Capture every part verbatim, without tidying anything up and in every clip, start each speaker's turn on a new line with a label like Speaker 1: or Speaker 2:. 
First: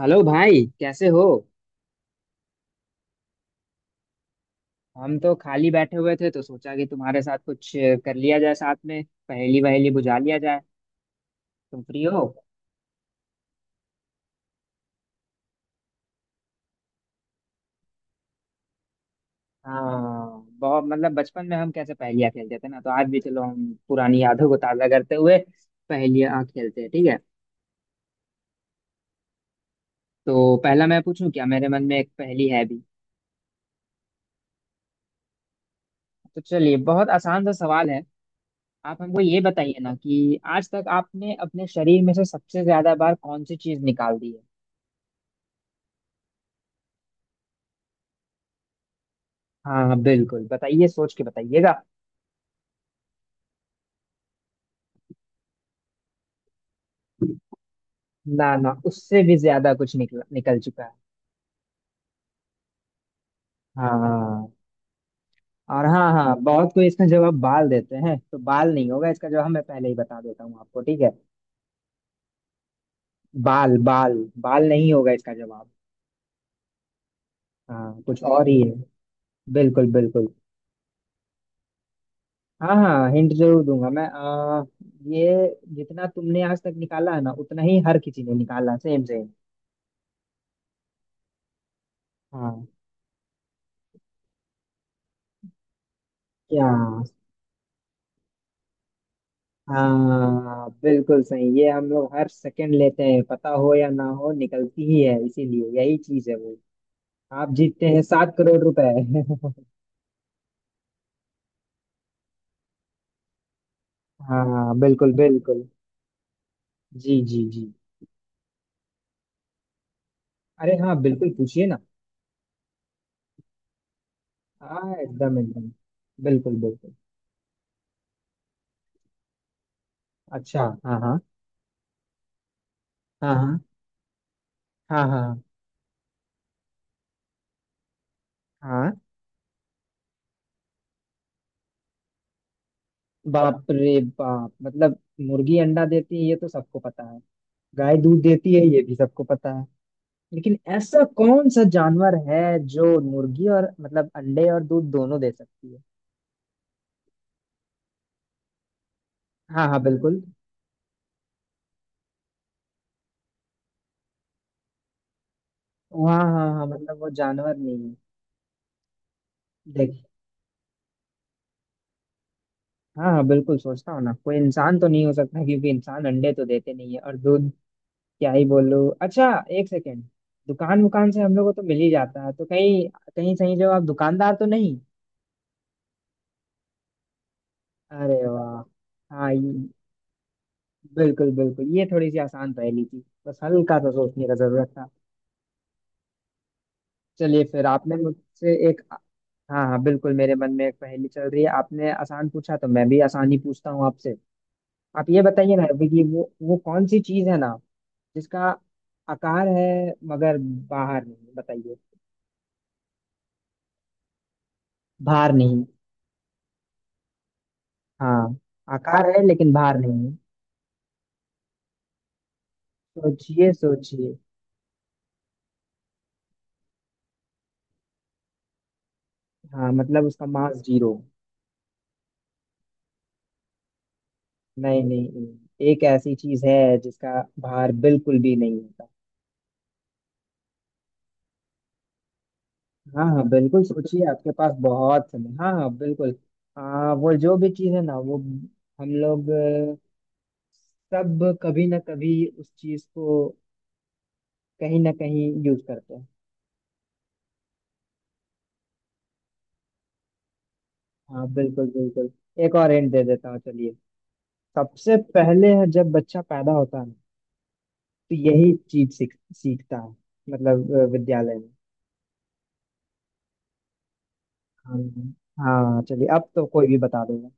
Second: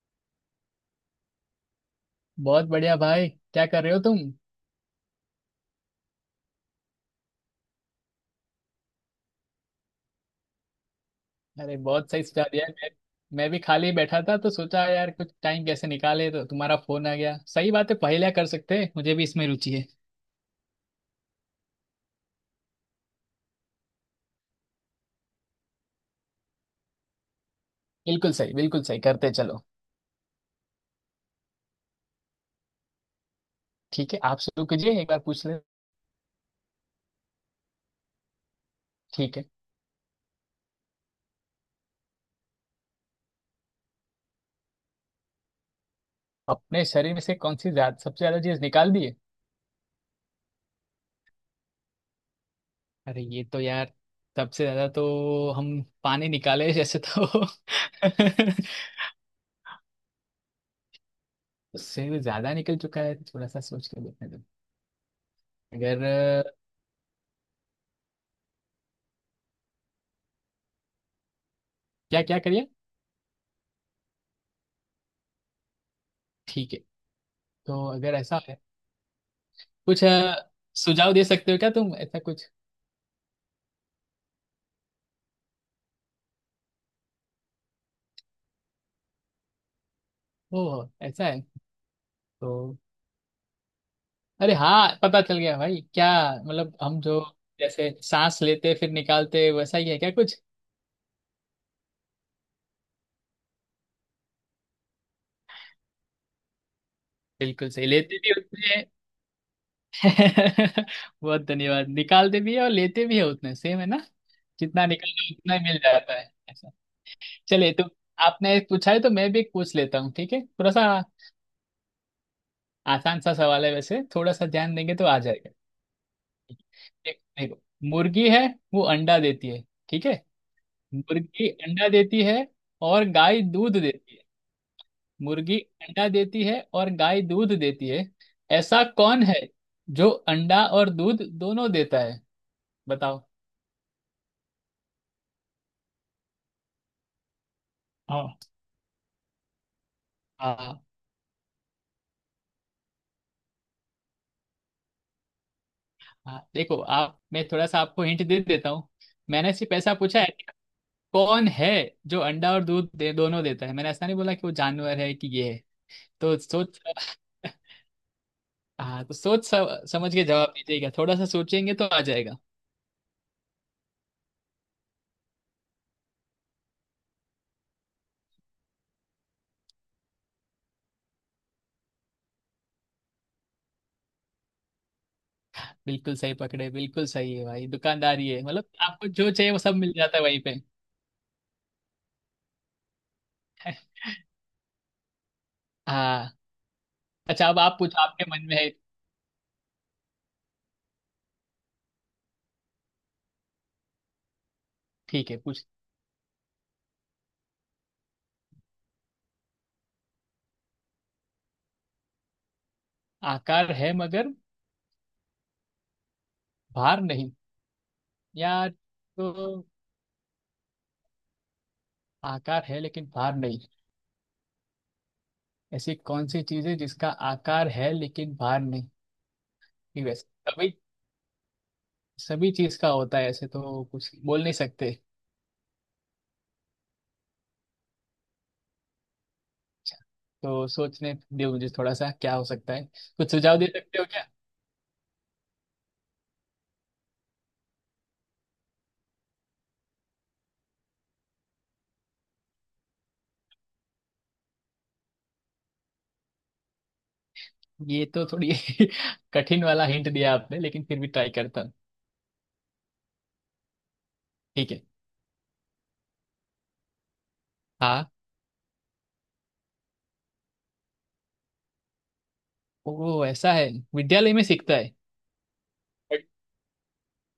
Speaker 1: Hello भाई, कैसे हो।
Speaker 2: बहुत बढ़िया भाई, क्या कर रहे हो तुम?
Speaker 1: हम तो खाली बैठे हुए थे तो सोचा कि तुम्हारे साथ कुछ कर लिया जाए, साथ में पहेली वहेली बुझा लिया जाए।
Speaker 2: अरे
Speaker 1: तुम फ्री
Speaker 2: बहुत
Speaker 1: हो?
Speaker 2: सही सुझाव दिया है। मैं मैं भी खाली बैठा था तो सोचा यार कुछ टाइम कैसे निकाले, तो तुम्हारा फोन आ गया। सही बात है, पहेलियां कर सकते हैं, मुझे भी इसमें रुचि है।
Speaker 1: हाँ बहुत, मतलब बचपन में हम कैसे पहेलियाँ खेलते थे ना, तो आज भी चलो हम पुरानी यादों को ताज़ा करते हुए पहेलियाँ खेलते हैं, ठीक है।
Speaker 2: बिल्कुल सही, बिल्कुल सही, करते चलो।
Speaker 1: तो पहला मैं पूछूं क्या, मेरे मन में एक पहेली है भी।
Speaker 2: ठीक है, आप शुरू कीजिए, एक बार पूछ ले।
Speaker 1: तो चलिए, बहुत आसान सा सवाल है। आप हमको
Speaker 2: ठीक
Speaker 1: ये
Speaker 2: है।
Speaker 1: बताइए ना कि आज तक आपने अपने शरीर में से सबसे ज्यादा बार कौन सी चीज निकाल दी है।
Speaker 2: अपने शरीर में से कौन सी ज्यादा, सबसे ज्यादा चीज निकाल दी है?
Speaker 1: हाँ हाँ बिल्कुल बताइए, सोच के बताइएगा।
Speaker 2: अरे ये तो यार, सबसे ज्यादा तो हम पानी निकाले जैसे तो
Speaker 1: ना ना, उससे भी ज्यादा कुछ निकल निकल चुका है।
Speaker 2: उससे भी ज्यादा निकल चुका है, थोड़ा सा सोच के देखने दो।
Speaker 1: हाँ। और हाँ हाँ,
Speaker 2: अगर
Speaker 1: बहुत कोई इसका जवाब बाल देते हैं, तो बाल नहीं होगा इसका जवाब, मैं पहले ही बता देता हूँ आपको, ठीक है।
Speaker 2: क्या क्या करिए,
Speaker 1: बाल बाल, बाल नहीं होगा इसका जवाब।
Speaker 2: ठीक है। तो
Speaker 1: हाँ,
Speaker 2: अगर
Speaker 1: कुछ
Speaker 2: ऐसा
Speaker 1: और
Speaker 2: है,
Speaker 1: ही है। बिल्कुल
Speaker 2: कुछ
Speaker 1: बिल्कुल।
Speaker 2: अ, सुझाव दे सकते हो क्या तुम, ऐसा कुछ?
Speaker 1: हाँ हाँ हिंट जरूर दूंगा मैं। आ, ये जितना तुमने आज तक निकाला है ना उतना ही हर किसी ने निकाला, सेम सेम।
Speaker 2: ओ ऐसा है।
Speaker 1: हाँ।
Speaker 2: तो अरे हाँ, पता चल गया भाई क्या।
Speaker 1: क्या?
Speaker 2: मतलब हम जो जैसे सांस लेते फिर निकालते, वैसा ही है क्या कुछ?
Speaker 1: हाँ बिल्कुल सही, ये हम लोग हर सेकंड लेते हैं, पता हो या ना हो निकलती ही है, इसीलिए यही चीज है वो। आप
Speaker 2: बिल्कुल
Speaker 1: जीतते
Speaker 2: सही,
Speaker 1: हैं
Speaker 2: लेते भी
Speaker 1: सात करोड़
Speaker 2: उतने हैं।
Speaker 1: रुपए
Speaker 2: बहुत धन्यवाद, निकालते भी है और लेते भी है, उतने सेम है ना?
Speaker 1: हाँ
Speaker 2: जितना
Speaker 1: बिल्कुल
Speaker 2: निकालो उतना ही
Speaker 1: बिल्कुल।
Speaker 2: मिल जाता है, ऐसा।
Speaker 1: जी जी जी।
Speaker 2: चलिए तो, आपने एक पूछा है तो मैं भी एक पूछ लेता हूँ, ठीक है, थोड़ा
Speaker 1: अरे
Speaker 2: सा।
Speaker 1: हाँ बिल्कुल, पूछिए ना।
Speaker 2: आसान सा सवाल है वैसे, थोड़ा सा ध्यान
Speaker 1: हाँ
Speaker 2: देंगे तो आ
Speaker 1: एकदम
Speaker 2: जाएगा।
Speaker 1: एकदम, बिल्कुल बिल्कुल।
Speaker 2: देख- देखो, मुर्गी है, वो अंडा देती है, ठीक है?
Speaker 1: अच्छा हाँ हाँ
Speaker 2: मुर्गी अंडा देती है और
Speaker 1: हाँ।
Speaker 2: गाय
Speaker 1: हाँ
Speaker 2: दूध देती है।
Speaker 1: हाँ। हाँ
Speaker 2: मुर्गी अंडा देती है और गाय दूध देती है, ऐसा
Speaker 1: हाँ।
Speaker 2: कौन है जो अंडा और दूध दोनों देता है? बताओ।
Speaker 1: बाप रे बाप, मतलब मुर्गी अंडा देती है ये तो सबको पता है, गाय दूध
Speaker 2: हाँ,
Speaker 1: देती है ये भी सबको पता। लेकिन
Speaker 2: हाँ,
Speaker 1: ऐसा कौन सा जानवर है जो मुर्गी और मतलब अंडे और दूध दोनों दे सकती है।
Speaker 2: हाँ। देखो आप, मैं थोड़ा सा आपको हिंट दे देता हूँ। मैंने
Speaker 1: हाँ
Speaker 2: सिर्फ
Speaker 1: हाँ
Speaker 2: ऐसा पूछा
Speaker 1: बिल्कुल।
Speaker 2: है कि कौन है जो अंडा और दूध दे, दोनों देता है। मैंने ऐसा नहीं बोला कि वो जानवर है कि ये है।
Speaker 1: हाँ
Speaker 2: तो
Speaker 1: हाँ हाँ,
Speaker 2: सोच।
Speaker 1: मतलब वो जानवर नहीं है।
Speaker 2: हाँ, तो सोच स-
Speaker 1: देख।
Speaker 2: समझ के जवाब दीजिएगा, थोड़ा सा सोचेंगे तो आ जाएगा।
Speaker 1: हाँ हाँ बिल्कुल सोचता हूँ ना, कोई इंसान तो नहीं हो सकता क्योंकि इंसान अंडे तो देते नहीं है और दूध क्या ही बोलूँ। अच्छा, एक सेकेंड। दुकान वुकान से हम लोगों को तो मिल ही जाता है, तो कहीं कहीं सही, जो आप दुकानदार तो नहीं।
Speaker 2: बिल्कुल सही पकड़े, बिल्कुल सही है भाई।
Speaker 1: अरे
Speaker 2: दुकानदारी है,
Speaker 1: वाह।
Speaker 2: मतलब आपको जो
Speaker 1: हाँ ये,
Speaker 2: चाहिए वो सब मिल जाता है वहीं पे।
Speaker 1: बिल्कुल बिल्कुल, ये थोड़ी सी आसान पहेली थी, बस हल्का सा सोचने का जरूरत था।
Speaker 2: हाँ।
Speaker 1: चलिए
Speaker 2: अच्छा, अब
Speaker 1: फिर,
Speaker 2: आप पूछ,
Speaker 1: आपने
Speaker 2: आपके मन
Speaker 1: मुझसे
Speaker 2: में है।
Speaker 1: एक। हाँ हाँ बिल्कुल, मेरे मन में एक पहेली चल रही है, आपने आसान पूछा तो मैं भी आसान ही पूछता हूँ आपसे। आप ये
Speaker 2: ठीक है,
Speaker 1: बताइए ना
Speaker 2: पूछ।
Speaker 1: अभी, कि वो वो कौन सी चीज है ना जिसका आकार है मगर बाहर नहीं बताइए,
Speaker 2: आकार है मगर
Speaker 1: भार नहीं।
Speaker 2: भार नहीं?
Speaker 1: हाँ,
Speaker 2: यार,
Speaker 1: आकार है
Speaker 2: तो
Speaker 1: लेकिन भार नहीं है।
Speaker 2: आकार है लेकिन भार
Speaker 1: सोचिए
Speaker 2: नहीं।
Speaker 1: सोचिए।
Speaker 2: ऐसी कौन सी चीज है जिसका आकार है लेकिन भार नहीं?
Speaker 1: हाँ मतलब
Speaker 2: ये
Speaker 1: उसका
Speaker 2: वैसे
Speaker 1: मास
Speaker 2: सभी
Speaker 1: जीरो।
Speaker 2: सभी चीज का होता है ऐसे, तो कुछ बोल नहीं
Speaker 1: नहीं
Speaker 2: सकते।
Speaker 1: नहीं नहीं, एक ऐसी चीज है जिसका भार बिल्कुल भी नहीं है।
Speaker 2: अच्छा, तो सोचने दो मुझे थोड़ा सा, क्या हो सकता है?
Speaker 1: हाँ हाँ
Speaker 2: कुछ सुझाव
Speaker 1: बिल्कुल
Speaker 2: दे सकते हो
Speaker 1: सोचिए,
Speaker 2: क्या?
Speaker 1: आपके पास बहुत समय, हाँ हाँ बिल्कुल। आ, वो जो भी चीज़ है ना, वो हम लोग अ, सब कभी ना कभी उस चीज़ को कहीं ना कहीं यूज करते हैं।
Speaker 2: ये तो थोड़ी कठिन वाला हिंट दिया आपने, लेकिन फिर भी
Speaker 1: हाँ
Speaker 2: ट्राई करता
Speaker 1: बिल्कुल
Speaker 2: हूँ।
Speaker 1: बिल्कुल, एक और हिंट दे देता हूँ, चलिए।
Speaker 2: ठीक है।
Speaker 1: सबसे पहले है जब बच्चा पैदा होता है ना,
Speaker 2: हाँ।
Speaker 1: तो यही चीज सीख सीखता है, मतलब अ, विद्यालय में।
Speaker 2: वो ऐसा है, विद्यालय में सीखता
Speaker 1: हाँ
Speaker 2: है?
Speaker 1: हाँ, चलिए
Speaker 2: But
Speaker 1: अब तो कोई भी बता देगा।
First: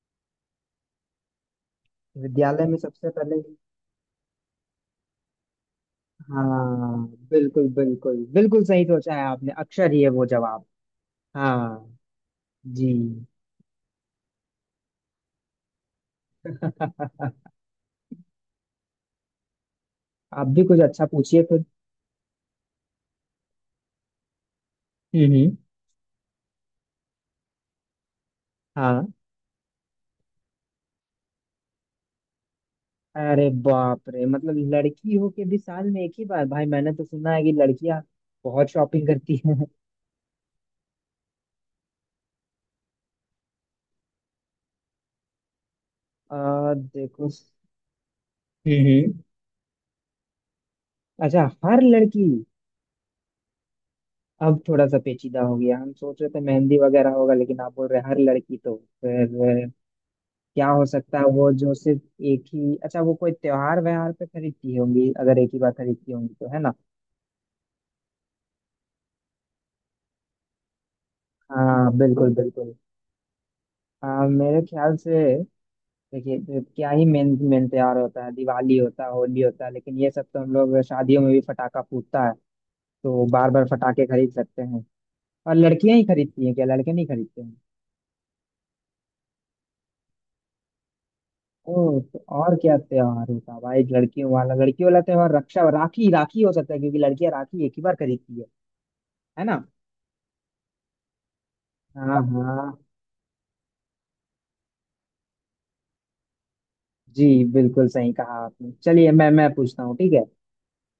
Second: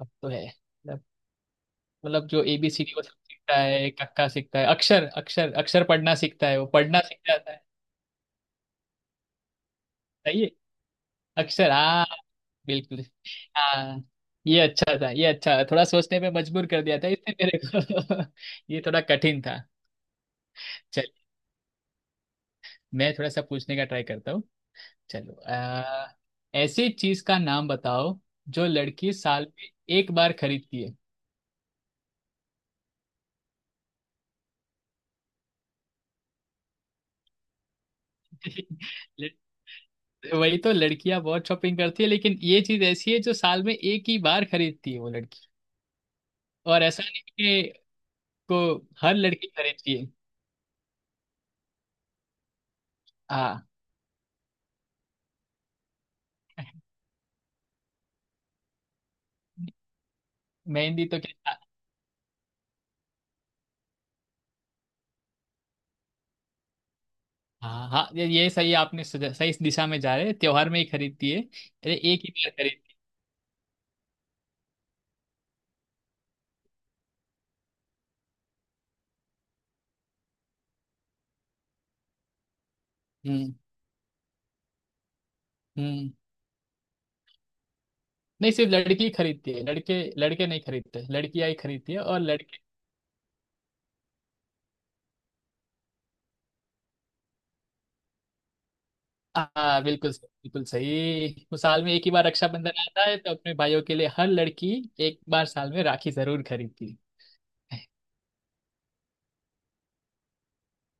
Speaker 2: अब तो है मतलब मतलब जो ए
Speaker 1: विद्यालय
Speaker 2: बी
Speaker 1: में
Speaker 2: सी डी वो
Speaker 1: सबसे
Speaker 2: सब
Speaker 1: पहले।
Speaker 2: सीखता है, कक्का सीखता है, अक्षर अक्षर अक्षर पढ़ना सीखता है, वो पढ़ना
Speaker 1: हाँ
Speaker 2: सीख जाता है।
Speaker 1: बिल्कुल बिल्कुल बिल्कुल, सही सोचा है आपने, अक्षर ही है वो
Speaker 2: सही है।
Speaker 1: जवाब।
Speaker 2: अक्षर,
Speaker 1: हाँ।
Speaker 2: हाँ।
Speaker 1: जी।
Speaker 2: बिल्कुल, हाँ। ये अच्छा था, ये अच्छा, थोड़ा सोचने पे मजबूर कर दिया था इसने मेरे को। ये थोड़ा कठिन था।
Speaker 1: आप भी कुछ अच्छा पूछिए फिर।
Speaker 2: मैं थोड़ा सा पूछने का ट्राई करता हूँ।
Speaker 1: हम्म
Speaker 2: चलो
Speaker 1: हम्म,
Speaker 2: आ, ऐसी चीज का नाम बताओ जो
Speaker 1: हाँ।
Speaker 2: लड़की साल में एक बार खरीदती है।
Speaker 1: अरे बाप रे, मतलब लड़की हो के भी साल में एक ही बार, भाई मैंने तो सुना है कि लड़कियां बहुत शॉपिंग
Speaker 2: लड़-
Speaker 1: करती हैं।
Speaker 2: वही तो, लड़कियां बहुत शॉपिंग करती है, लेकिन ये चीज ऐसी है जो साल में एक ही बार खरीदती है वो लड़की।
Speaker 1: आ,
Speaker 2: और ऐसा नहीं
Speaker 1: देखो।
Speaker 2: कि को
Speaker 1: हम्म
Speaker 2: हर
Speaker 1: हम्म,
Speaker 2: लड़की खरीदती है।
Speaker 1: अच्छा हर लड़की।
Speaker 2: हाँ,
Speaker 1: अब थोड़ा सा पेचीदा हो गया, हम सोच रहे थे मेहंदी वगैरह होगा लेकिन आप बोल रहे हैं हर लड़की, तो फिर अ, क्या हो
Speaker 2: मेहंदी तो
Speaker 1: सकता है वो
Speaker 2: क्या।
Speaker 1: जो सिर्फ एक ही। अच्छा, वो कोई त्योहार व्यवहार पे खरीदती होंगी, अगर एक ही बार खरीदती होंगी तो, है ना।
Speaker 2: हाँ हाँ, ये ये सही, आपने सजा- सही इस दिशा में जा रहे हैं, त्योहार में ही खरीदती है,
Speaker 1: हाँ
Speaker 2: अरे एक ही
Speaker 1: बिल्कुल
Speaker 2: बार
Speaker 1: बिल्कुल।
Speaker 2: खरीद।
Speaker 1: हाँ मेरे ख्याल से देखिए, तो क्या ही मेन मेन त्योहार होता है, दिवाली होता है, होली होता है, लेकिन ये सब तो हम लोग शादियों में भी फटाका फूटता है, तो बार
Speaker 2: हम्म,
Speaker 1: बार फटाके खरीद सकते हैं, और लड़कियां ही
Speaker 2: हम्म।
Speaker 1: खरीदती हैं क्या, लड़के नहीं खरीदते हैं।
Speaker 2: नहीं, सिर्फ लड़की खरीदती है लड़के लड़के नहीं खरीदते, लड़कियां ही खरीदती है
Speaker 1: ओ, तो
Speaker 2: और
Speaker 1: और
Speaker 2: लड़के।
Speaker 1: क्या त्योहार होता है भाई, लड़कियों वाला लड़कियों वाला त्योहार, रक्षा राखी, राखी हो सकता है क्योंकि लड़कियां राखी एक ही बार खरीदती है है ना।
Speaker 2: हाँ बिल्कुल सही, बिल्कुल सही, वो साल में एक
Speaker 1: हाँ
Speaker 2: ही बार
Speaker 1: हाँ।
Speaker 2: रक्षाबंधन आता है तो अपने भाइयों के लिए हर लड़की एक बार साल में राखी जरूर खरीदती है।
Speaker 1: जी, बिल्कुल सही कहा आपने। चलिए मैं मैं पूछता हूँ, ठीक है।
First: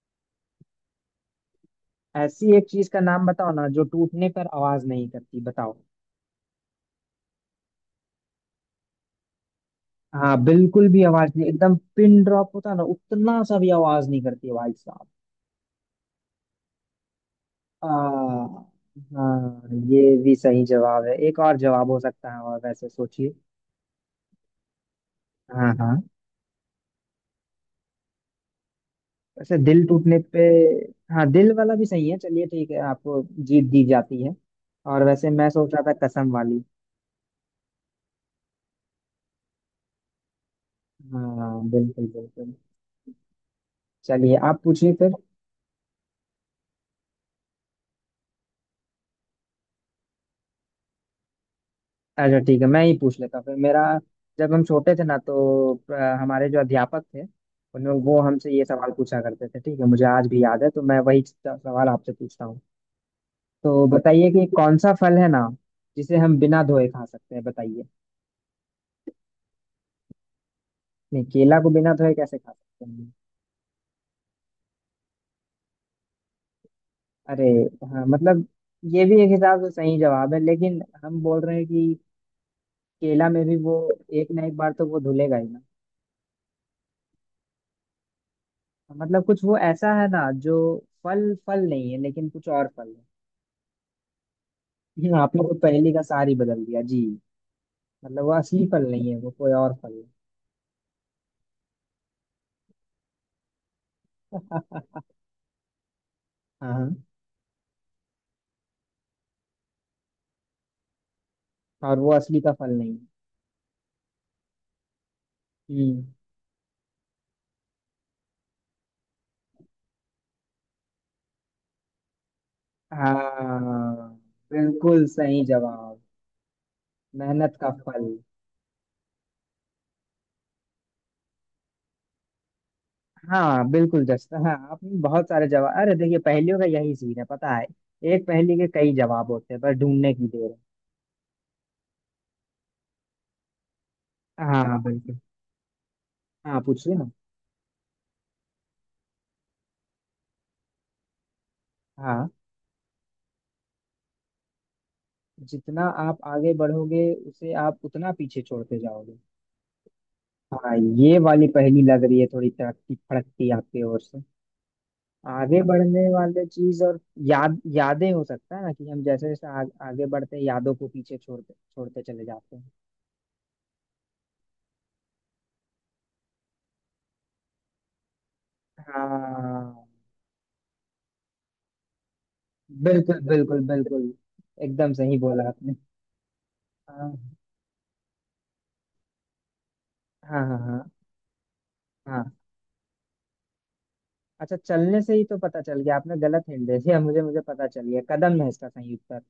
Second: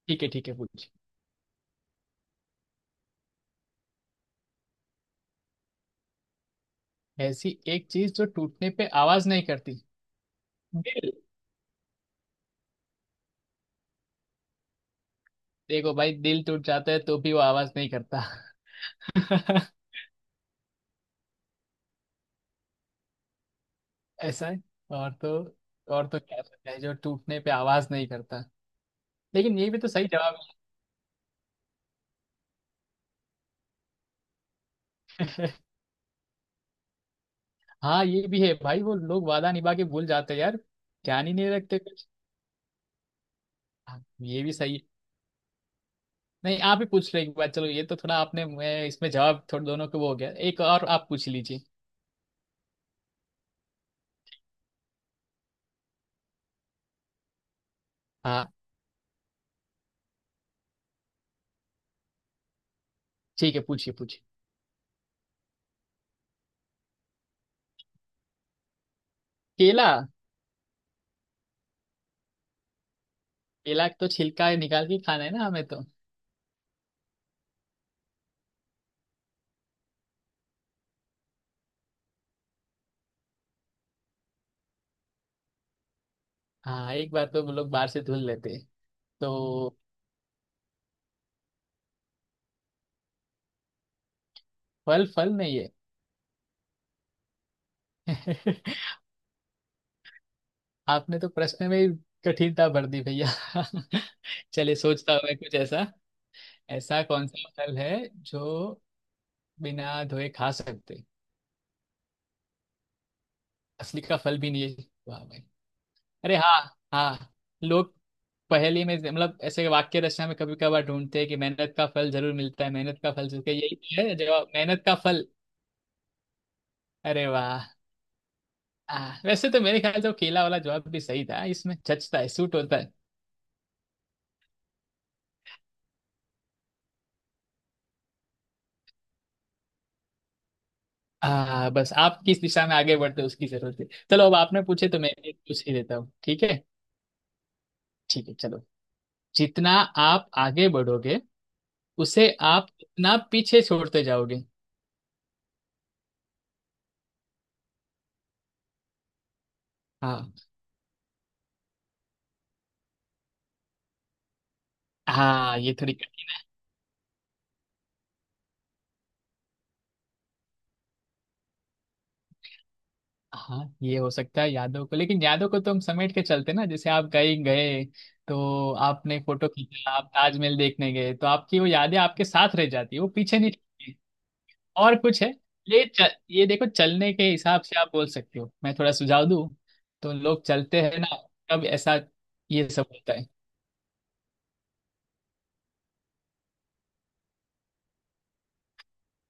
Speaker 2: ठीक है, ठीक है, पूछ।
Speaker 1: ऐसी एक चीज का नाम बताओ ना जो टूटने पर आवाज नहीं करती, बताओ।
Speaker 2: ऐसी एक चीज जो टूटने पे आवाज नहीं करती?
Speaker 1: हाँ बिल्कुल भी
Speaker 2: दिल।
Speaker 1: आवाज नहीं, एकदम पिन ड्रॉप होता है ना, उतना सा भी आवाज नहीं करती है भाई साहब।
Speaker 2: देखो भाई, दिल टूट जाता है तो भी वो आवाज नहीं करता।
Speaker 1: आ, हाँ, ये भी सही जवाब है, एक और जवाब हो सकता है, और वैसे सोचिए।
Speaker 2: ऐसा है? और तो,
Speaker 1: हाँ हाँ।
Speaker 2: और तो क्या सकता है जो टूटने पे आवाज नहीं करता?
Speaker 1: वैसे
Speaker 2: लेकिन ये भी
Speaker 1: दिल
Speaker 2: तो सही
Speaker 1: टूटने
Speaker 2: जवाब
Speaker 1: पे, हाँ दिल वाला भी सही है, चलिए ठीक है, आपको जीत दी जाती है। और वैसे मैं
Speaker 2: है।
Speaker 1: सोच रहा था कसम वाली।
Speaker 2: हाँ, ये भी है भाई, वो लोग वादा निभा के भूल जाते हैं यार, ध्यान ही
Speaker 1: हाँ
Speaker 2: नहीं रखते
Speaker 1: बिल्कुल
Speaker 2: कुछ।
Speaker 1: बिल्कुल,
Speaker 2: हाँ,
Speaker 1: चलिए
Speaker 2: ये भी
Speaker 1: आप
Speaker 2: सही है।
Speaker 1: पूछिए फिर।
Speaker 2: नहीं, आप ही पूछ लो एक बार। चलो, ये तो थोड़ा आपने, मैं इसमें जवाब थोड़े दोनों के वो हो गया, एक और आप पूछ लीजिए।
Speaker 1: अच्छा ठीक है, मैं ही पूछ लेता हूँ फिर मेरा। जब हम छोटे थे ना तो अ, हमारे जो अध्यापक थे, उन वो
Speaker 2: हाँ
Speaker 1: हमसे ये सवाल पूछा करते थे, ठीक है, मुझे आज भी याद है, तो मैं वही स- सवाल आपसे पूछता हूँ।
Speaker 2: ठीक है,
Speaker 1: तो
Speaker 2: पूछिए पूछिए।
Speaker 1: बताइए कि कौन सा फल है ना जिसे हम बिना धोए खा सकते हैं, बताइए।
Speaker 2: केला।
Speaker 1: नहीं, केला को बिना धोए कैसे खा सकते हैं।
Speaker 2: केला तो छिलका निकाल के खाना है ना हमें तो।
Speaker 1: अरे, हाँ मतलब ये भी एक हिसाब से सही जवाब है, लेकिन हम बोल रहे हैं कि केला में भी वो एक ना एक बार तो वो धुलेगा ही ना।
Speaker 2: हाँ, एक बार तो वो लोग बाहर से धुल लेते हैं,
Speaker 1: मतलब कुछ वो
Speaker 2: तो
Speaker 1: ऐसा है ना जो फल फल नहीं है, लेकिन कुछ और फल है।
Speaker 2: फल
Speaker 1: हम्म,
Speaker 2: फल
Speaker 1: आपने वो
Speaker 2: नहीं है।
Speaker 1: पहले का सार ही बदल दिया जी, मतलब वो असली फल नहीं है, वो कोई और फल है।
Speaker 2: आपने तो प्रश्न में ही कठिनता भर दी, भैया। चलिए, सोचता हूँ मैं कुछ ऐसा,
Speaker 1: हाँ हाँ,
Speaker 2: ऐसा कौन सा फल है जो बिना धोए खा सकते?
Speaker 1: और वो असली का फल नहीं है।
Speaker 2: असली का फल भी नहीं है, वाह भाई।
Speaker 1: हम्म।
Speaker 2: अरे हाँ, हाँ लोग पहेली में मतलब ऐसे वाक्य रचना में कभी कभार ढूंढते हैं कि मेहनत का फल जरूर मिलता है, मेहनत का फल जरूर, क्या यही तो
Speaker 1: हाँ
Speaker 2: है जवाब, मेहनत का
Speaker 1: बिल्कुल
Speaker 2: फल।
Speaker 1: सही जवाब,
Speaker 2: अरे
Speaker 1: मेहनत
Speaker 2: वाह।
Speaker 1: का फल।
Speaker 2: आ, वैसे तो मेरे ख्याल से वो केला वाला जवाब भी सही था, इसमें जचता है, सूट होता है।
Speaker 1: हाँ बिल्कुल जस्ट, हाँ आपने बहुत सारे जवाब, अरे देखिए पहेलियों का यही सीन है पता है, एक पहेली के कई जवाब होते हैं, पर ढूंढने की देर
Speaker 2: आ, बस आप किस दिशा में आगे बढ़ते हो उसकी जरूरत है। चलो, अब
Speaker 1: है।
Speaker 2: आपने
Speaker 1: हाँ
Speaker 2: पूछे तो मैं
Speaker 1: बिल्कुल,
Speaker 2: एक पूछ ही देता हूँ, ठीक
Speaker 1: हाँ
Speaker 2: है।
Speaker 1: पूछिए ना।
Speaker 2: ठीक है, चलो, जितना आप आगे बढ़ोगे
Speaker 1: हाँ,
Speaker 2: उसे आप उतना पीछे छोड़ते जाओगे।
Speaker 1: जितना आप आगे बढ़ोगे उसे आप उतना पीछे छोड़ते जाओगे।
Speaker 2: हाँ।
Speaker 1: हाँ, ये वाली पहेली लग रही है थोड़ी तड़कती फड़कती आपकी ओर से।
Speaker 2: हाँ
Speaker 1: आगे
Speaker 2: ये थोड़ी,
Speaker 1: बढ़ने वाले चीज, और याद, यादें हो सकता है ना कि हम जैसे जैसे आ, आगे बढ़ते हैं, यादों को पीछे छोड़ते छोड़ते चले जाते हैं।
Speaker 2: हाँ ये हो सकता है यादों को, लेकिन यादों को तो हम समेट के चलते ना, जैसे आप कहीं गए तो आपने फोटो
Speaker 1: हाँ
Speaker 2: खींचा, आप ताजमहल देखने गए तो आपकी वो यादें आपके साथ रह जाती है, वो
Speaker 1: बिल्कुल
Speaker 2: पीछे नहीं
Speaker 1: बिल्कुल
Speaker 2: छूटती।
Speaker 1: बिल्कुल, एकदम
Speaker 2: और
Speaker 1: सही
Speaker 2: कुछ है?
Speaker 1: बोला आपने।
Speaker 2: ये चल, ये देखो,
Speaker 1: हाँ
Speaker 2: चलने के हिसाब से आप बोल सकते हो, मैं थोड़ा सुझाव दूं, तो लोग
Speaker 1: हाँ हाँ हाँ
Speaker 2: चलते हैं ना, तब ऐसा
Speaker 1: हाँ।
Speaker 2: ये सब होता है।
Speaker 1: अच्छा, चलने से ही तो पता चल गया, आपने गलत हिंट दे दिया, मुझे मुझे पता चल गया, कदम है इसका सही उत्तर।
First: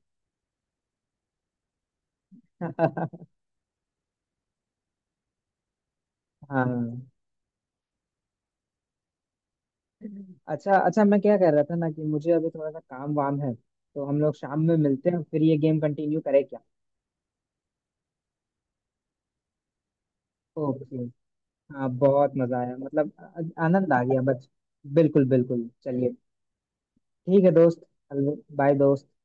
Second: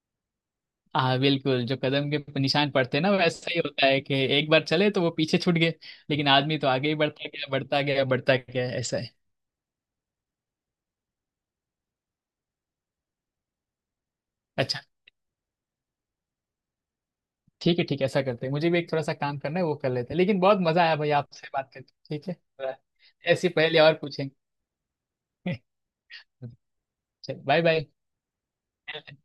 Speaker 2: हाँ बिल्कुल, जो कदम के निशान पड़ते हैं ना, वैसा ही होता है कि एक बार चले तो वो पीछे छूट गए। लेकिन आदमी तो आगे ही
Speaker 1: हाँ।
Speaker 2: बढ़ता गया, बढ़ता गया, बढ़ता गया, ऐसा है।
Speaker 1: अच्छा अच्छा, मैं क्या कह रहा था ना कि मुझे अभी थोड़ा सा काम वाम है, तो हम लोग शाम में
Speaker 2: अच्छा,
Speaker 1: मिलते हैं, फिर ये गेम कंटिन्यू करें क्या।
Speaker 2: ठीक है ठीक है, ऐसा करते हैं। मुझे भी एक थोड़ा सा काम करना है, वो कर लेते हैं, लेकिन बहुत मजा आया
Speaker 1: ओके,
Speaker 2: भाई आपसे बात
Speaker 1: हाँ
Speaker 2: करके, ठीक
Speaker 1: बहुत
Speaker 2: है
Speaker 1: मजा आया,
Speaker 2: थोड़ा।
Speaker 1: मतलब
Speaker 2: ऐसी
Speaker 1: आ-
Speaker 2: पहेली
Speaker 1: आनंद
Speaker 2: और
Speaker 1: आ गया
Speaker 2: पूछेंगे।
Speaker 1: बच। बिल्कुल बिल्कुल, चलिए
Speaker 2: चल,
Speaker 1: ठीक है
Speaker 2: बाय।
Speaker 1: दोस्त। बाय दोस्त।
Speaker 2: बाय।